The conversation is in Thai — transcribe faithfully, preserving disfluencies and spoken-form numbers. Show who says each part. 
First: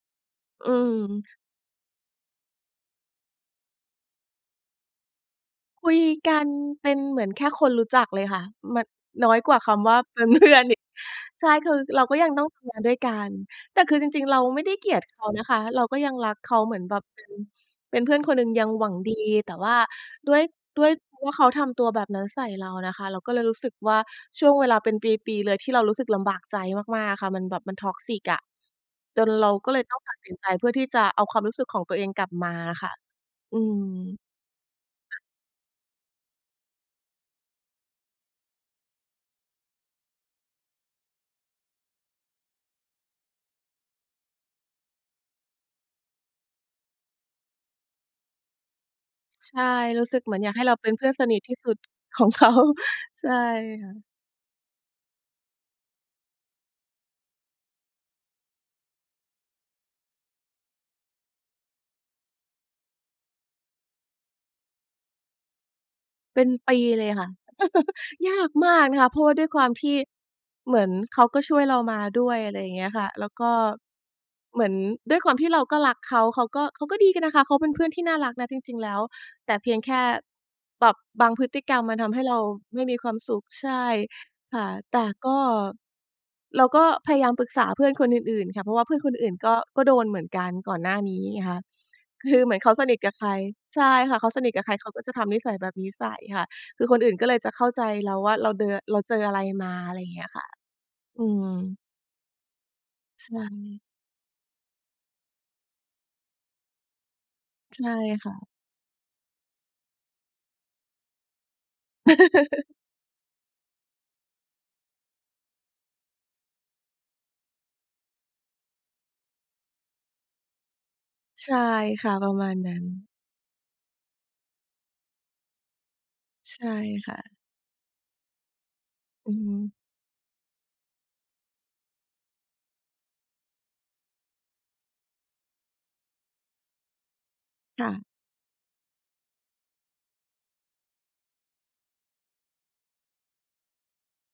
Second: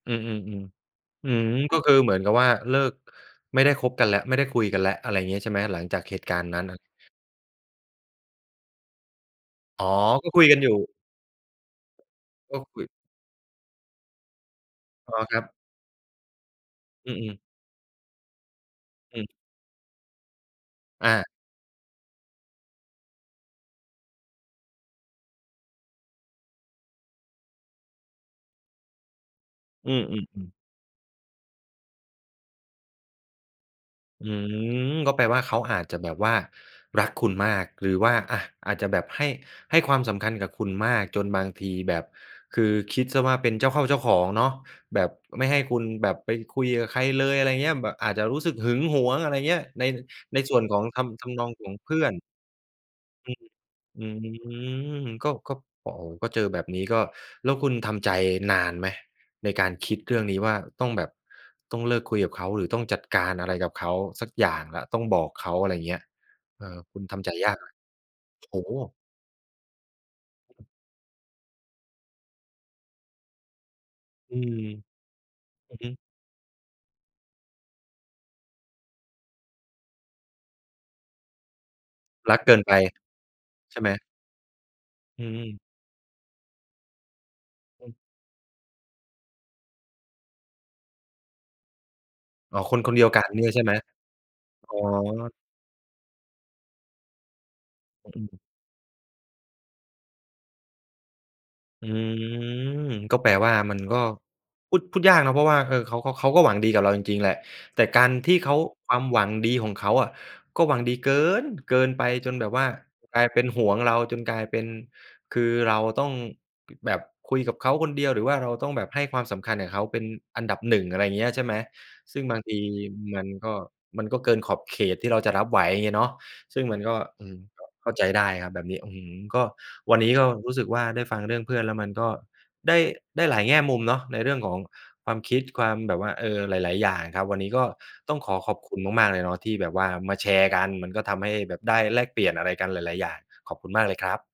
Speaker 1: อืม
Speaker 2: อื
Speaker 1: ๆ ๆ อื
Speaker 2: ม
Speaker 1: ม ก็คือเหมือนกับว่าเลิก ไม่ได้คบกันแล้ว ไม่ได้คุยกันแล้ว อะไรอย่างงี้ ใช่ไหม หลั
Speaker 2: ค
Speaker 1: ง
Speaker 2: ุ
Speaker 1: จา
Speaker 2: ย
Speaker 1: กเหตุ
Speaker 2: ก
Speaker 1: กา
Speaker 2: ั
Speaker 1: รณ
Speaker 2: น
Speaker 1: ์นั้นน่ะ?
Speaker 2: เป็นเหมือนแค่คนรู้จักเลยค่ะ มัน น้อยกว่าค
Speaker 1: อ๋อ
Speaker 2: ำว่าเป็
Speaker 1: ก็
Speaker 2: น
Speaker 1: ค
Speaker 2: เ
Speaker 1: ุ
Speaker 2: พ
Speaker 1: ย
Speaker 2: ื
Speaker 1: ก
Speaker 2: ่
Speaker 1: ั
Speaker 2: อ
Speaker 1: น
Speaker 2: น
Speaker 1: อยู่
Speaker 2: อีก ใช่ คือเราก็ยังต้อง
Speaker 1: ก็
Speaker 2: ทำง
Speaker 1: ค
Speaker 2: า
Speaker 1: ุ
Speaker 2: น
Speaker 1: ย
Speaker 2: ด้วยกัน แต่คือจริง ๆ เราไม่ได้เกลียด
Speaker 1: อ
Speaker 2: เ
Speaker 1: ๋
Speaker 2: ข
Speaker 1: อ
Speaker 2: า
Speaker 1: คร
Speaker 2: น
Speaker 1: ั
Speaker 2: ะ
Speaker 1: บ
Speaker 2: คะ เราก็ยังรักเขาเหมือนแบบ
Speaker 1: อื
Speaker 2: เป็น
Speaker 1: อ ๆ
Speaker 2: เป็นเพื่อนคนหนึ่ง ยังหวังดี
Speaker 1: อืม
Speaker 2: แต่ว่าด้วย ด้วย
Speaker 1: อ
Speaker 2: เพราะ
Speaker 1: า
Speaker 2: ว่าเขาทำตัวแบบนั้นใส่เราน่ะค่ะ เราก็เลยรู้สึกว่า ช่วงเวลาเป็นปี ๆ เลยที่เรารู้สึกลำบากใจมาก ๆ อะค่ะ มันแบบมัน Toxic อะ จนเราก็เลย
Speaker 1: อื
Speaker 2: ต้อง
Speaker 1: อ
Speaker 2: ตัดสินใจ
Speaker 1: ๆ ๆ
Speaker 2: เพื่อที่จะเอาความรู้สึกของตัวเองกลับมาอะค่ะ อืม
Speaker 1: อืม ก็
Speaker 2: ค
Speaker 1: แ
Speaker 2: ่
Speaker 1: ป
Speaker 2: ะ
Speaker 1: ลว่าเขาอาจจะแบบว่ารักคุณมาก หรือว่า อา อาจจะแบบให้ ให้ความสำคัญกับคุณมาก จนบางทีแบบ คือคิดเสียว่าเป็นเจ้าเข้าเจ้าของเนาะ แบบ ไม่ให้คุณแบบไปคุยกับใครเลย อะไรอย่างเงี้ย แบบอาจจะรู้สึกหึงหวง อะไรอย่างเ
Speaker 2: ใ
Speaker 1: ง
Speaker 2: ช
Speaker 1: ี้ย
Speaker 2: ่
Speaker 1: ใน
Speaker 2: รู้สึกเหมื
Speaker 1: ใ
Speaker 2: อ
Speaker 1: น
Speaker 2: นอยา
Speaker 1: ส
Speaker 2: ก
Speaker 1: ่
Speaker 2: ให
Speaker 1: ว
Speaker 2: ้
Speaker 1: น
Speaker 2: เร
Speaker 1: ข
Speaker 2: า
Speaker 1: อ
Speaker 2: เ
Speaker 1: ง
Speaker 2: ป็น
Speaker 1: ท
Speaker 2: เพื่อน
Speaker 1: ำ
Speaker 2: ส
Speaker 1: ท
Speaker 2: นิ
Speaker 1: ำ
Speaker 2: ท
Speaker 1: นอ
Speaker 2: ท
Speaker 1: ง
Speaker 2: ี่
Speaker 1: ข
Speaker 2: สุ
Speaker 1: อง
Speaker 2: ด
Speaker 1: เพื่อน
Speaker 2: ของเขา ใช
Speaker 1: อ
Speaker 2: ่
Speaker 1: ืม
Speaker 2: ค่ะ
Speaker 1: อืม ก็ ก็ โอ้โฮ! ก็เจอแบบนี้ก็ แล้วคุณทำใจนานไหม ในการคิดเรื่องนี้ว่าต้องแบบ ต้องเลิกคุยกับเขา หรือต้องจัดการอะไรกับเขาสักอย่างแล้ว ต้องบอกเขา อะไรอย่างเงี้ย
Speaker 2: เป็น
Speaker 1: เอ
Speaker 2: ปี
Speaker 1: อ คุ
Speaker 2: เ
Speaker 1: ณ
Speaker 2: ลย
Speaker 1: ท
Speaker 2: ค่
Speaker 1: ำใ
Speaker 2: ะ
Speaker 1: จยากไหม?
Speaker 2: ยาก
Speaker 1: โอ้
Speaker 2: ม
Speaker 1: โฮ!
Speaker 2: ากนะคะ เพราะว่าด้วยความที่
Speaker 1: อือ
Speaker 2: เหมือนเขาก็ช่วยเรามาด้วย อะไรอย่างเงี้ยค่ะ แล้วก็
Speaker 1: อื
Speaker 2: เห
Speaker 1: ม
Speaker 2: มือนด้วยความที่เรา
Speaker 1: อื
Speaker 2: ก็
Speaker 1: อฮึ
Speaker 2: รักเขา เขาก็ เขาก็ดีกันนะคะ เขาเป็นเพื่อนที่น่ารักนะจริง ๆ แล้ว แต่เพียงแค่ แบบบางพฤติกรรมมันทำให้เ
Speaker 1: ร
Speaker 2: ร
Speaker 1: ั
Speaker 2: า
Speaker 1: กเกินไป
Speaker 2: ไม่มีความสุข ใช
Speaker 1: ใช่
Speaker 2: ่
Speaker 1: ไหม?
Speaker 2: ค่ะ แต่
Speaker 1: อื
Speaker 2: ก็
Speaker 1: ม ๆ
Speaker 2: เราก็พยายามปรึกษาเพื่
Speaker 1: อ
Speaker 2: อ
Speaker 1: ื
Speaker 2: น
Speaker 1: ม
Speaker 2: คนอื่น ๆ ค่ะ เพราะว่าเพื่อนคนอื่น ๆ ก็ ก็โดนเหมือนกันก่อนหน้านี้ไงคะ คือเหม
Speaker 1: อ
Speaker 2: ื
Speaker 1: ๋
Speaker 2: อ
Speaker 1: อ
Speaker 2: นเขา
Speaker 1: คน
Speaker 2: ส
Speaker 1: ค
Speaker 2: น
Speaker 1: น
Speaker 2: ิ
Speaker 1: เ
Speaker 2: ท
Speaker 1: ดี
Speaker 2: ก
Speaker 1: ยว
Speaker 2: ับ
Speaker 1: ก
Speaker 2: ใ
Speaker 1: ั
Speaker 2: ค
Speaker 1: น
Speaker 2: ร
Speaker 1: เนี่ยใช่ไหม?
Speaker 2: ใช่ค่ะ เขาสนิทกับใ
Speaker 1: อ
Speaker 2: ค
Speaker 1: ๋อ
Speaker 2: รเขาก็จะทำนิสัยแบบนี้ใส่ค่ะ คือคนอื่นก็เลยจะเข้าใจเ
Speaker 1: อ
Speaker 2: รา
Speaker 1: ื
Speaker 2: ว่า
Speaker 1: ม
Speaker 2: เราเดิน เราเจออะไรมา อะไรอย่างเงี้ยค่ะ อืม
Speaker 1: อืม ก็
Speaker 2: ใ
Speaker 1: แ
Speaker 2: ช
Speaker 1: ปลว่า มั
Speaker 2: ่
Speaker 1: นก็ พูด พูดยากเนาะ เพราะว่า เออ เขา ค เขาก็หวังดีกับเราจริง ๆ แหละ
Speaker 2: ใ
Speaker 1: แต
Speaker 2: ช
Speaker 1: ่
Speaker 2: ่
Speaker 1: การ
Speaker 2: ค
Speaker 1: ท
Speaker 2: ่
Speaker 1: ี่
Speaker 2: ะ
Speaker 1: เขา ความหวังดีของเขาอะ ก็หวังดีเกิน เกินไปจนแบบว่ากลายเป็นหวงเรา จนกลายเป็น คือเราต้อง แบบคุยกับเขาคนเดียว หรือว่าเราแบบต้องให้ความสำคัญกับเขาเป็นอันดับ หนึ่ง อะไรอย่างเงี้ย ใช่
Speaker 2: ใช
Speaker 1: ไหม
Speaker 2: ่ค่ะ
Speaker 1: ซึ่ง
Speaker 2: ประ
Speaker 1: บาง
Speaker 2: มา
Speaker 1: ท
Speaker 2: ณ
Speaker 1: ี
Speaker 2: นั้น
Speaker 1: มันก็ มันก็เกินขอบเขตที่เราจะรับไหวอะเนาะ ซ
Speaker 2: ใช
Speaker 1: ึ่ง
Speaker 2: ่
Speaker 1: มันก็
Speaker 2: ค่
Speaker 1: อื
Speaker 2: ะ
Speaker 1: ม ก็เข้าใจได้ครับแบบนี้ อื้อฮืม
Speaker 2: อือ
Speaker 1: ก็
Speaker 2: ฮึ
Speaker 1: วันนี้ก็รู้สึกว่าได้ฟังเรื่องเพื่อนแล้วมันก็ได้ ได้หลายแง่มุมเนาะ ในเรื่องของความคิด ความแบบว่า เออ หลาย ๆ อย่างครับ วันนี้ก็
Speaker 2: ค่ะ
Speaker 1: ต้องขอขอบคุณมาก ๆ เลยเนาะ ที่แบบว่ามาแชร์กัน มันก็ทำให้แบบได้แลกเปลี่ยนอะไรกันหลาย ๆ อย่าง ขอบคุณมากเลยครับ